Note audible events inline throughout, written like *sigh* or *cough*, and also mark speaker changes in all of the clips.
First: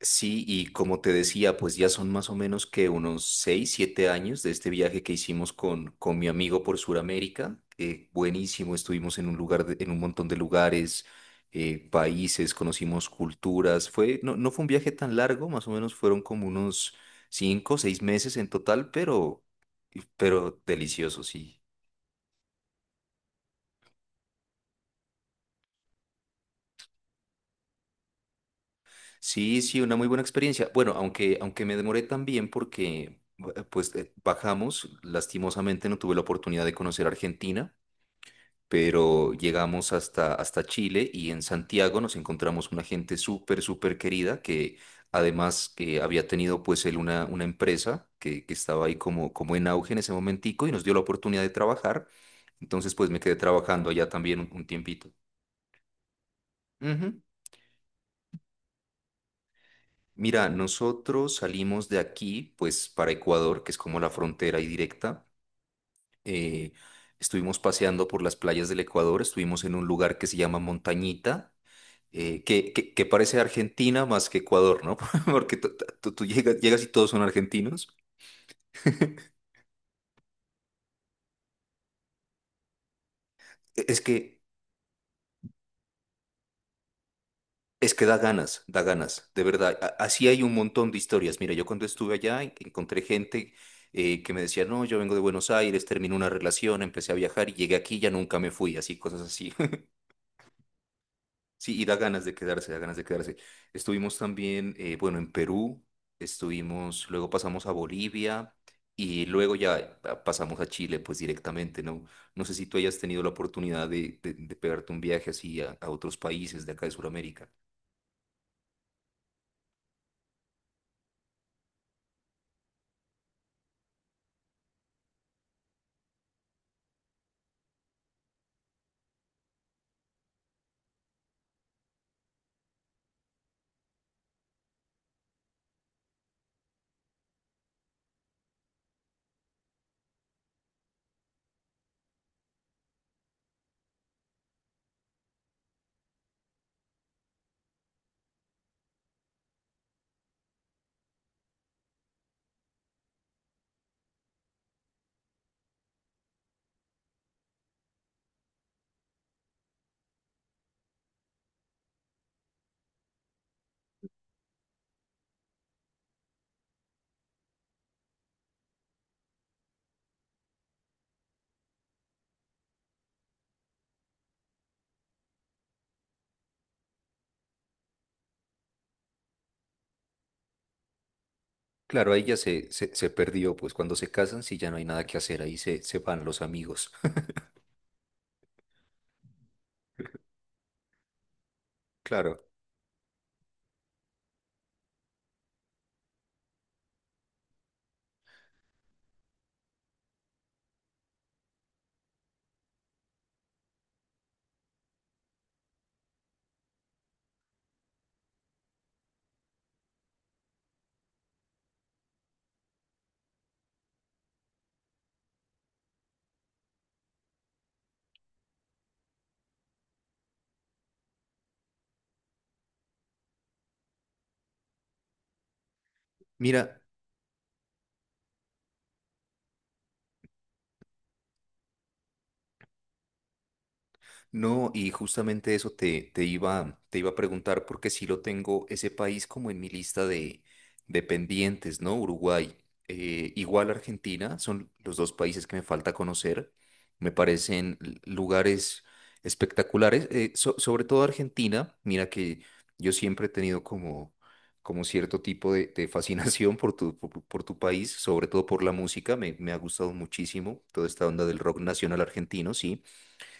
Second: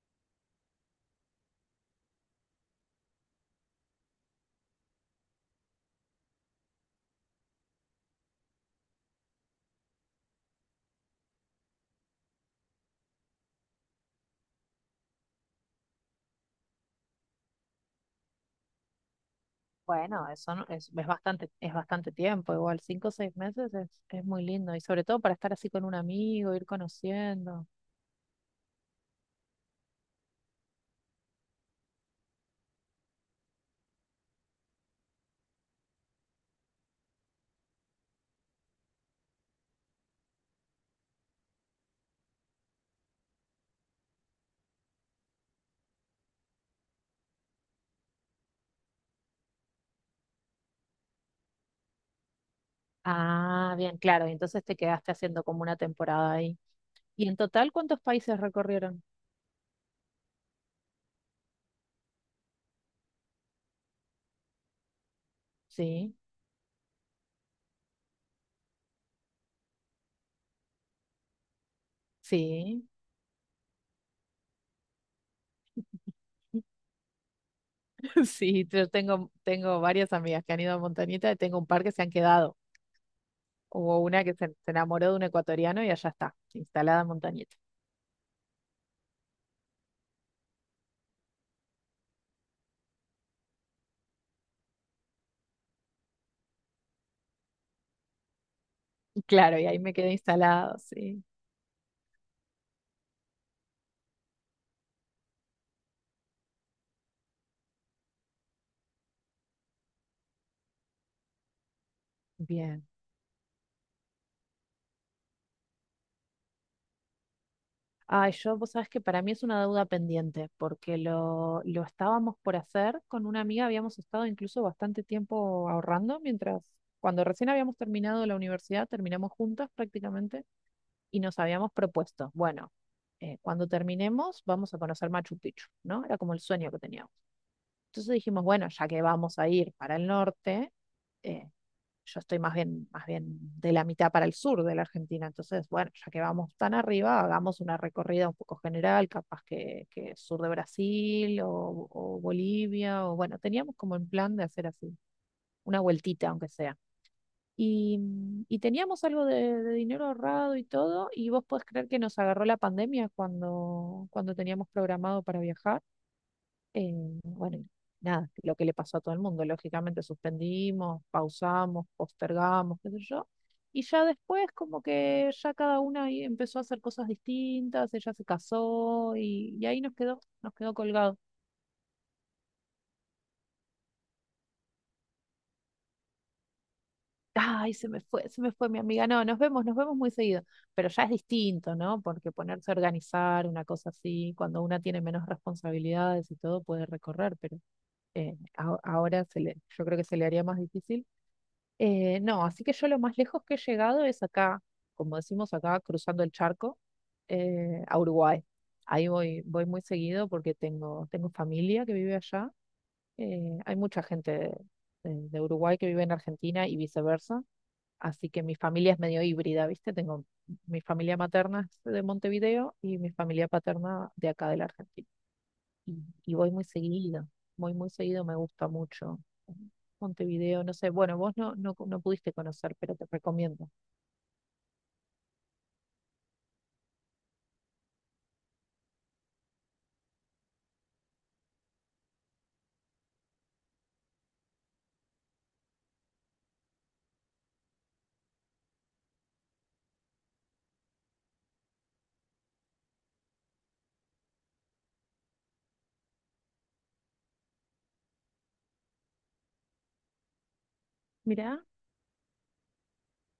Speaker 1: Sí, y como te decía, pues ya son más o menos que unos 6 7 años de este viaje que hicimos con mi amigo por Sudamérica. Buenísimo, estuvimos en un lugar, en un montón de lugares, países, conocimos culturas. No, no fue un viaje tan largo, más o menos fueron como unos 5 6 meses en total,
Speaker 2: Bueno, eso
Speaker 1: pero
Speaker 2: no-
Speaker 1: delicioso, sí.
Speaker 2: es bastante tiempo, igual cinco o seis meses es muy lindo y sobre todo para estar así con un amigo, ir conociendo.
Speaker 1: Sí, sí, una muy buena experiencia. Bueno, aunque me demoré también porque, pues, bajamos, lastimosamente no tuve la oportunidad de conocer Argentina, pero llegamos hasta Chile y en Santiago nos encontramos una gente súper, súper querida que además que había tenido, pues, él una empresa que estaba ahí como en auge en ese momentico y nos dio la oportunidad de trabajar. Entonces, pues, me quedé
Speaker 2: Ah,
Speaker 1: trabajando
Speaker 2: bien,
Speaker 1: allá
Speaker 2: claro, y
Speaker 1: también un,
Speaker 2: entonces
Speaker 1: un
Speaker 2: te
Speaker 1: tiempito.
Speaker 2: quedaste haciendo como una temporada ahí.
Speaker 1: Ujú.
Speaker 2: ¿Y en total cuántos países recorrieron?
Speaker 1: Mira, nosotros salimos de aquí, pues para Ecuador, que es como la frontera y directa.
Speaker 2: Sí,
Speaker 1: Eh, Estuvimos paseando por las playas del Ecuador, estuvimos en un lugar que se llama Montañita, que,
Speaker 2: sí,
Speaker 1: que, que parece Argentina más que Ecuador, ¿no? *laughs* Porque tú llegas
Speaker 2: *laughs*
Speaker 1: y todos son argentinos.
Speaker 2: sí, yo
Speaker 1: *laughs*
Speaker 2: tengo varias amigas que han ido a Montañita y tengo un par que se han quedado. Hubo
Speaker 1: Es
Speaker 2: una que
Speaker 1: que
Speaker 2: se enamoró de un ecuatoriano y allá está, instalada en Montañita.
Speaker 1: Es que da ganas, de verdad. Así hay un montón de historias. Mira, yo cuando estuve allá encontré gente que me decía, no, yo vengo de Buenos Aires, terminé una relación, empecé a viajar y llegué aquí y ya nunca me fui, así, cosas así.
Speaker 2: Claro, y ahí
Speaker 1: *laughs*
Speaker 2: me quedé instalado, sí.
Speaker 1: Sí, y da ganas de quedarse, da ganas de quedarse. Estuvimos también, bueno, en Perú, estuvimos, luego pasamos a Bolivia y luego ya pasamos a Chile, pues directamente, ¿no? No sé si tú
Speaker 2: Bien.
Speaker 1: hayas tenido la oportunidad de pegarte un viaje así a otros países de acá de Sudamérica.
Speaker 2: Ay, yo, vos sabés que para mí es una deuda pendiente, porque lo estábamos por hacer con una amiga, habíamos estado incluso bastante tiempo ahorrando mientras, cuando recién habíamos terminado la universidad, terminamos juntas prácticamente y nos habíamos propuesto, bueno, cuando terminemos vamos a conocer Machu Picchu, ¿no? Era como el sueño que teníamos. Entonces dijimos, bueno, ya que vamos a ir para el norte, eh, yo estoy más bien de la mitad para el sur de la Argentina, entonces, bueno, ya que vamos tan arriba, hagamos una recorrida un poco general, capaz que sur de Brasil o Bolivia, o bueno, teníamos como en plan de hacer así, una vueltita aunque sea. Y, y teníamos algo de dinero ahorrado y todo, y vos podés creer que nos agarró la pandemia cuando teníamos programado para viajar bueno, y nada, lo que le pasó a todo el mundo. Lógicamente suspendimos, pausamos, postergamos, qué sé yo. Y ya después, como que ya cada una ahí empezó a hacer cosas distintas, ella se casó y ahí nos quedó colgado.
Speaker 1: Claro, ahí ya se perdió, pues cuando se casan, sí, ya no hay nada que hacer, ahí se van los amigos. *laughs*
Speaker 2: Ay, se me fue mi amiga. No, nos vemos muy seguido. Pero ya es distinto, ¿no? Porque
Speaker 1: Claro,
Speaker 2: ponerse a organizar una cosa así, cuando una tiene menos responsabilidades y todo, puede recorrer, pero ahora se le, yo creo que se le haría más difícil. No, así que yo lo más lejos que he llegado es acá, como decimos acá, cruzando el charco, a Uruguay. Ahí voy, voy muy seguido porque tengo familia que vive allá. Hay mucha gente de Uruguay que vive en Argentina y viceversa. Así que mi familia es medio híbrida, ¿viste? Tengo mi familia materna es de Montevideo y mi familia paterna de acá de la Argentina y, y
Speaker 1: mira.
Speaker 2: voy muy seguido, me gusta mucho. Montevideo, no sé, bueno, vos no pudiste conocer, pero te recomiendo.
Speaker 1: No, y justamente eso te iba a preguntar, porque sí lo tengo ese país como en mi lista de pendientes, ¿no? Uruguay, igual Argentina, son los dos países que me falta conocer. Me parecen lugares espectaculares, sobre todo Argentina. Mira que yo siempre he tenido como cierto tipo de fascinación por por tu país, sobre todo por la música. Me ha gustado muchísimo toda esta onda del
Speaker 2: Mirá,
Speaker 1: rock nacional argentino, sí.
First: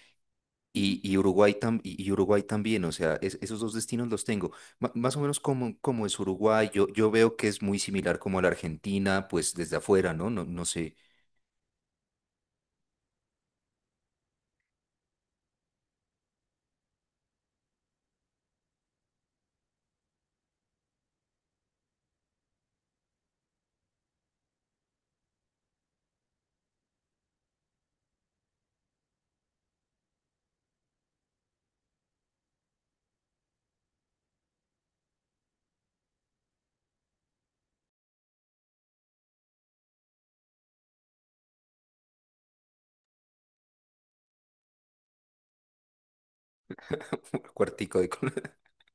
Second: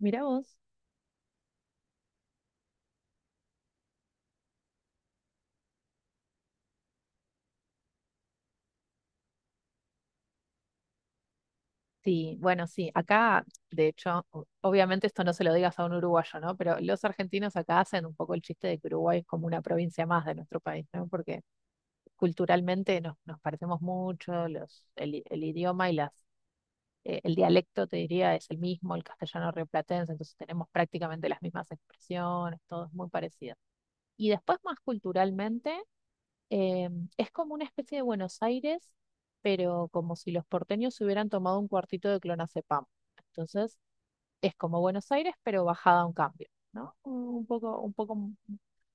Speaker 2: mirá vos.
Speaker 1: Y Uruguay también, o sea, esos dos destinos los tengo. Más o menos como es Uruguay, yo veo que es muy similar como a la Argentina, pues desde afuera, ¿no? No, no sé.
Speaker 2: Sí, bueno, sí, acá, de hecho, obviamente esto no se lo digas a un uruguayo, ¿no? Pero los argentinos acá hacen un poco el chiste de que Uruguay es como una provincia más de nuestro país, ¿no? Porque culturalmente nos parecemos mucho, el idioma y las el dialecto, te diría, es el mismo, el castellano rioplatense, entonces tenemos prácticamente las mismas expresiones, todo es muy parecido. Y después, más culturalmente, eh, es como una especie de Buenos Aires, pero como si los porteños se hubieran tomado un cuartito de clonazepam. Entonces, es como Buenos Aires, pero bajada a un cambio, ¿no?
Speaker 1: *laughs*
Speaker 2: Un
Speaker 1: Cuartico de...
Speaker 2: poco,
Speaker 1: col-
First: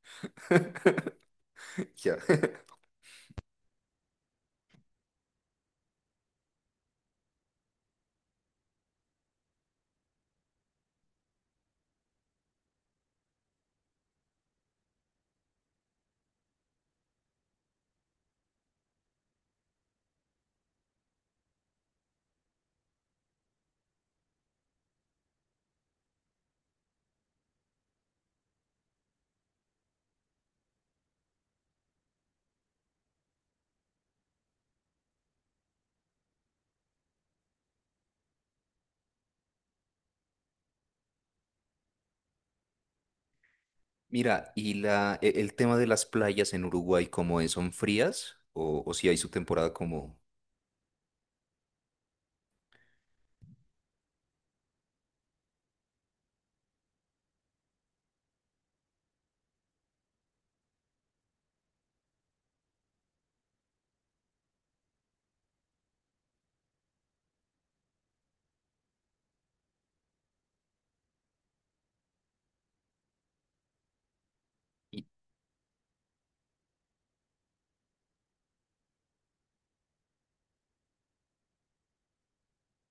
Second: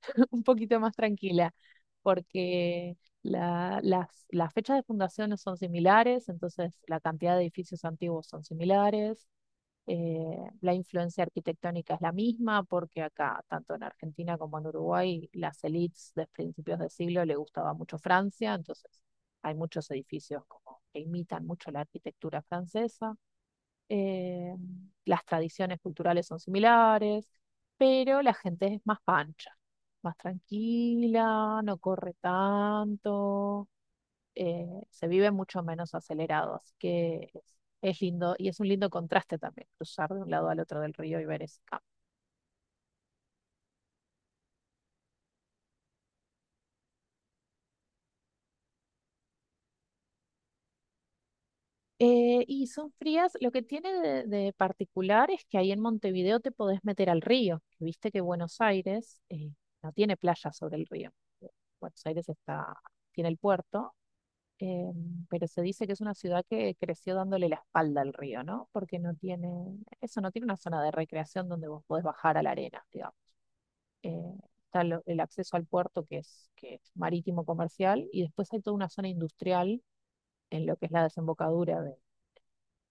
Speaker 2: *laughs* un poquito más
Speaker 1: *laughs*
Speaker 2: tranquila,
Speaker 1: Ya.
Speaker 2: porque las fechas de fundación no son similares, entonces la cantidad de edificios antiguos son similares, la influencia arquitectónica es la misma, porque acá, tanto en Argentina como en Uruguay, las élites de principios de siglo le gustaba mucho Francia, entonces hay muchos edificios como que imitan mucho la arquitectura francesa. Eh, las tradiciones culturales son similares, pero la gente es más pancha, más tranquila, no corre tanto, se vive mucho menos acelerado, así que es lindo y es un lindo contraste también cruzar de un lado al otro del río y ver ese campo.
Speaker 1: Mira, y el tema de las playas en Uruguay, ¿cómo es? ¿Son frías? O si hay su temporada como...
Speaker 2: Y son frías, lo que tiene de particular es que ahí en Montevideo te podés meter al río, viste que Buenos Aires no tiene playa sobre el río, Buenos Aires está, tiene el puerto, eh, pero se dice que es una ciudad que creció dándole la espalda al río, ¿no? Porque no tiene, eso no tiene una zona de recreación donde vos podés bajar a la arena, digamos. eh, el acceso al puerto que es marítimo comercial y después hay toda una zona industrial en lo que es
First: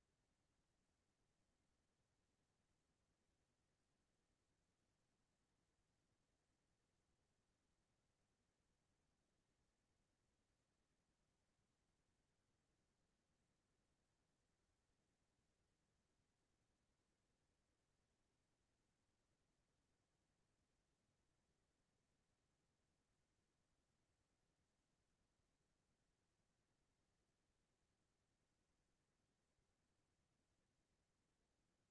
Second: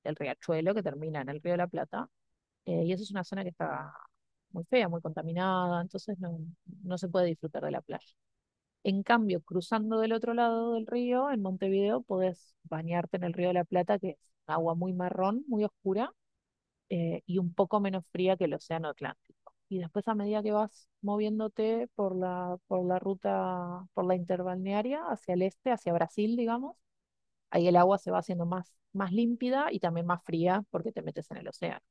Speaker 2: del riachuelo que termina en el Río de la Plata. Y esa es una zona que está muy fea, muy contaminada, entonces no, no se puede disfrutar de la playa. En cambio, cruzando del otro lado del río, en Montevideo, podés bañarte en el Río de la Plata, que es agua muy marrón, muy oscura, y un poco menos fría que el Océano Atlántico. Y después a medida que vas moviéndote por por la ruta, por la interbalnearia hacia el este, hacia Brasil, digamos, ahí el agua se va haciendo más, más límpida y también más fría porque te metes en el océano.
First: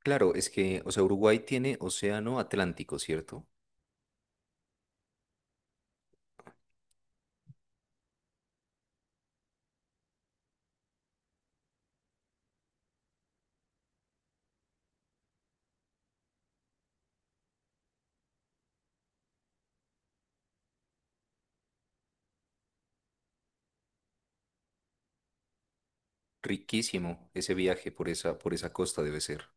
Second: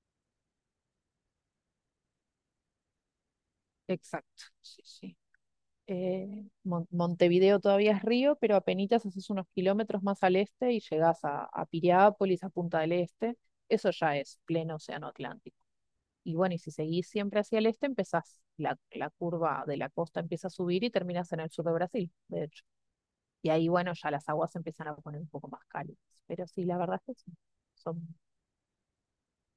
Speaker 1: Claro, es que, o sea, Uruguay tiene océano Atlántico, ¿cierto?
Speaker 2: Exacto, sí, sí. Montevideo todavía es río, pero apenitas haces unos kilómetros más al este y llegás a Piriápolis, a Punta del Este. Eso ya es pleno océano Atlántico. Y bueno, y si seguís siempre hacia el este, empezás, la curva de la costa empieza a subir y terminas en el sur de Brasil, de hecho. Y ahí, bueno, ya las aguas se empiezan a poner un poco más cálidas. Pero sí, la verdad es que
Speaker 1: Riquísimo
Speaker 2: sí,
Speaker 1: ese viaje
Speaker 2: son,
Speaker 1: por por esa costa debe ser.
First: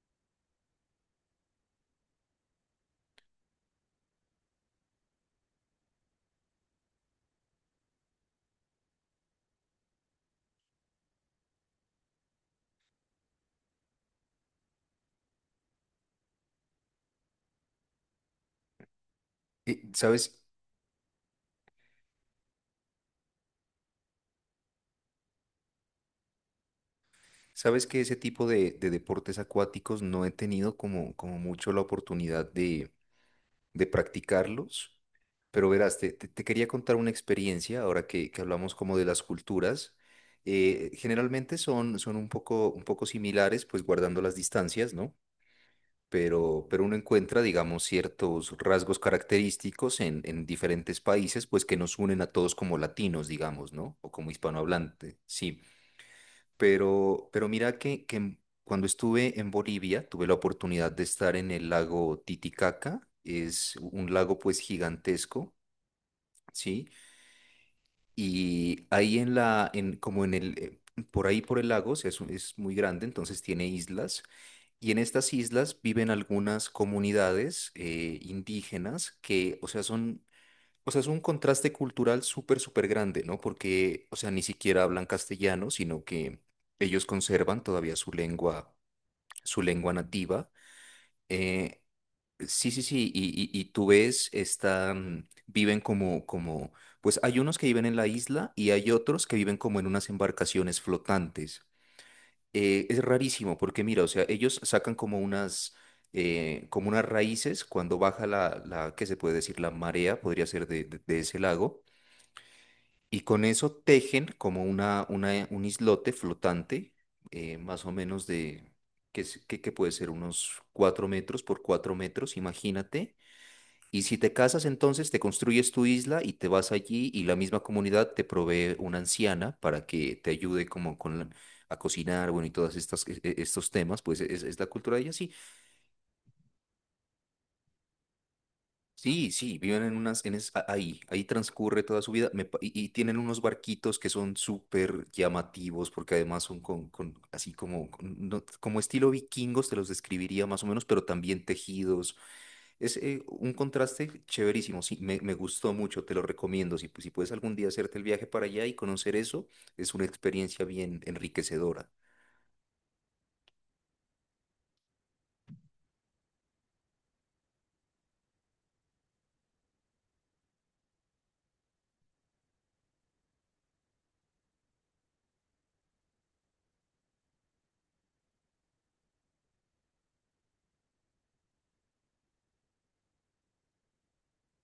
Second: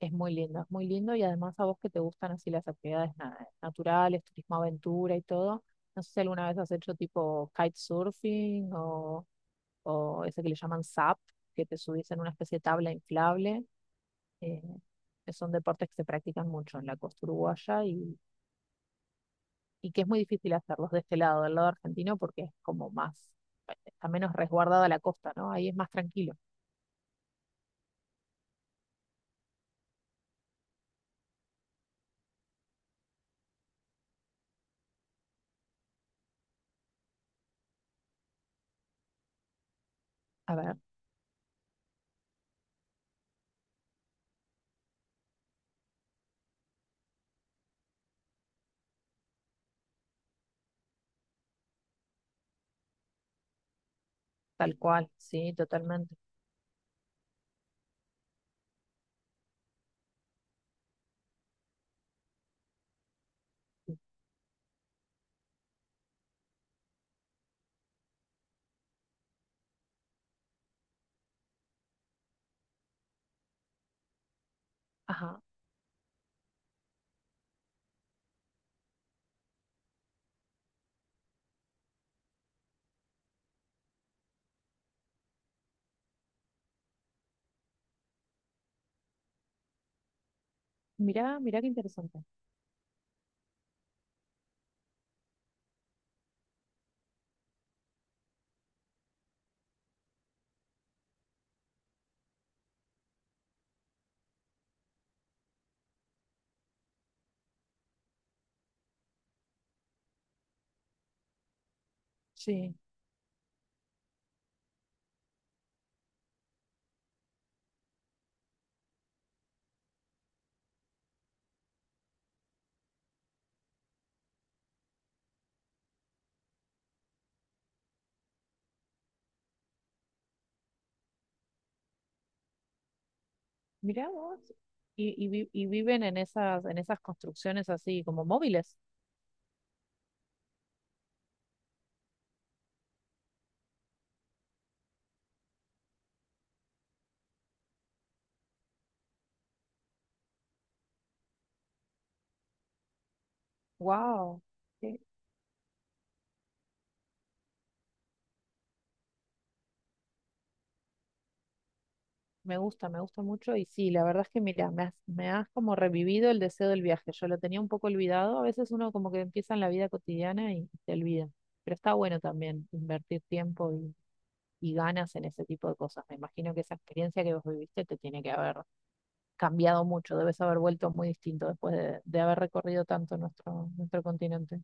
Speaker 2: es muy lindo, es muy lindo. Y además a vos que te gustan así las actividades naturales, turismo aventura y todo. No sé si alguna vez has hecho tipo kitesurfing o ese que le llaman SUP, que te subís en una especie de tabla inflable. eh, Son deportes que se practican mucho en la costa uruguaya
Speaker 1: Y,
Speaker 2: y que es muy
Speaker 1: ¿sabes?
Speaker 2: difícil hacerlos de este lado, del lado argentino, porque es como más, está menos resguardada la costa, ¿no? Ahí es más tranquilo.
Speaker 1: Sabes que ese tipo de deportes acuáticos no he tenido como mucho la oportunidad de practicarlos, pero verás, te quería contar una experiencia ahora que hablamos como de las culturas.
Speaker 2: A ver,
Speaker 1: Generalmente son un poco similares, pues guardando las distancias, ¿no? Pero uno encuentra, digamos, ciertos rasgos característicos en diferentes países, pues que nos unen a todos como latinos, digamos, ¿no? O como
Speaker 2: tal cual,
Speaker 1: hispanohablantes,
Speaker 2: sí,
Speaker 1: sí.
Speaker 2: totalmente.
Speaker 1: Pero mira que cuando estuve en Bolivia, tuve la oportunidad de estar en el lago Titicaca, es un lago pues gigantesco, ¿sí? Y ahí en la, en, como en el, por ahí por el lago, o sea, es muy grande, entonces tiene islas, y en estas
Speaker 2: Ajá,
Speaker 1: islas viven algunas comunidades indígenas que, o sea, son o sea, es un contraste cultural súper, súper grande, ¿no? Porque, o sea, ni siquiera hablan castellano, sino que ellos conservan todavía su lengua nativa.
Speaker 2: mirá, mirá qué
Speaker 1: Eh,
Speaker 2: interesante.
Speaker 1: sí, sí, sí, y, y tú ves, viven pues hay unos que viven en la isla y hay otros que viven como en unas embarcaciones flotantes. Es rarísimo porque, mira, o sea, ellos sacan como unas raíces cuando baja ¿qué se puede decir? La marea, podría ser de ese lago.
Speaker 2: Sí,
Speaker 1: Y con eso tejen como un islote flotante, más o menos de, que, es- que puede ser unos 4 metros por 4 metros, imagínate. Y si te casas, entonces te construyes tu isla y te vas allí y la misma comunidad te provee una anciana para que te ayude como a cocinar, bueno, y todas estos temas,
Speaker 2: mirá
Speaker 1: pues
Speaker 2: vos.
Speaker 1: es la cultura de ellas. Sí,
Speaker 2: Y viven en esas construcciones así como móviles.
Speaker 1: sí, sí, viven en unas, en es- a- ahí, ahí transcurre toda su vida y tienen unos barquitos que son súper llamativos porque además son con así como, como estilo vikingos, te los describiría más o menos, pero también tejidos. Es un contraste
Speaker 2: Wow.
Speaker 1: chéverísimo, sí, me gustó mucho, te lo recomiendo. Si puedes algún día hacerte el viaje para allá y conocer eso, es una experiencia bien enriquecedora.
Speaker 2: Me gusta mucho y sí, la verdad es que mira, me has como revivido el deseo del viaje. Yo lo tenía un poco olvidado. A veces uno como que empieza en la vida cotidiana y te olvida. Pero está bueno también invertir tiempo y ganas en ese tipo de cosas. Me imagino que esa experiencia que vos viviste te tiene que haber cambiado mucho. Debes haber vuelto muy distinto después de haber recorrido tanto nuestro, nuestro continente.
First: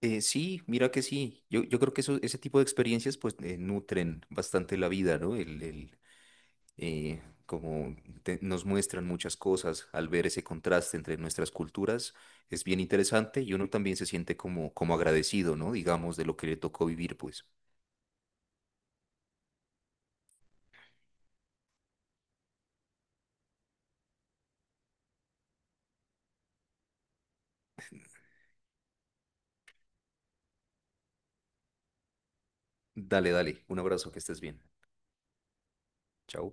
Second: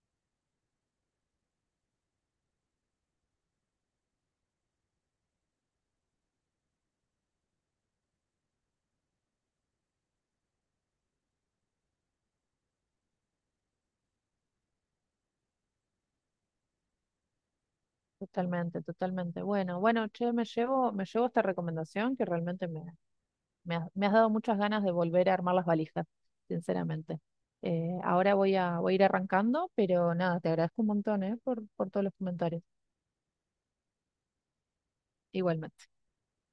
Speaker 1: Sí, mira que sí. Yo creo que eso, ese tipo de experiencias pues nutren bastante la vida, ¿no? Eh, como Nos muestran muchas cosas al ver ese contraste entre nuestras culturas, es bien interesante y uno también se siente como agradecido, ¿no? Digamos, de lo que le tocó vivir, pues.
Speaker 2: Totalmente, totalmente. Bueno, bueno, che, me llevo esta recomendación que realmente me, me has, me has dado muchas ganas de volver a armar las valijas, sinceramente. Ahora voy a, voy a ir arrancando, pero nada, te agradezco un montón, por todos los comentarios.
Speaker 1: Dale, dale, un abrazo, que estés bien.
Speaker 2: Igualmente.
Speaker 1: Chao.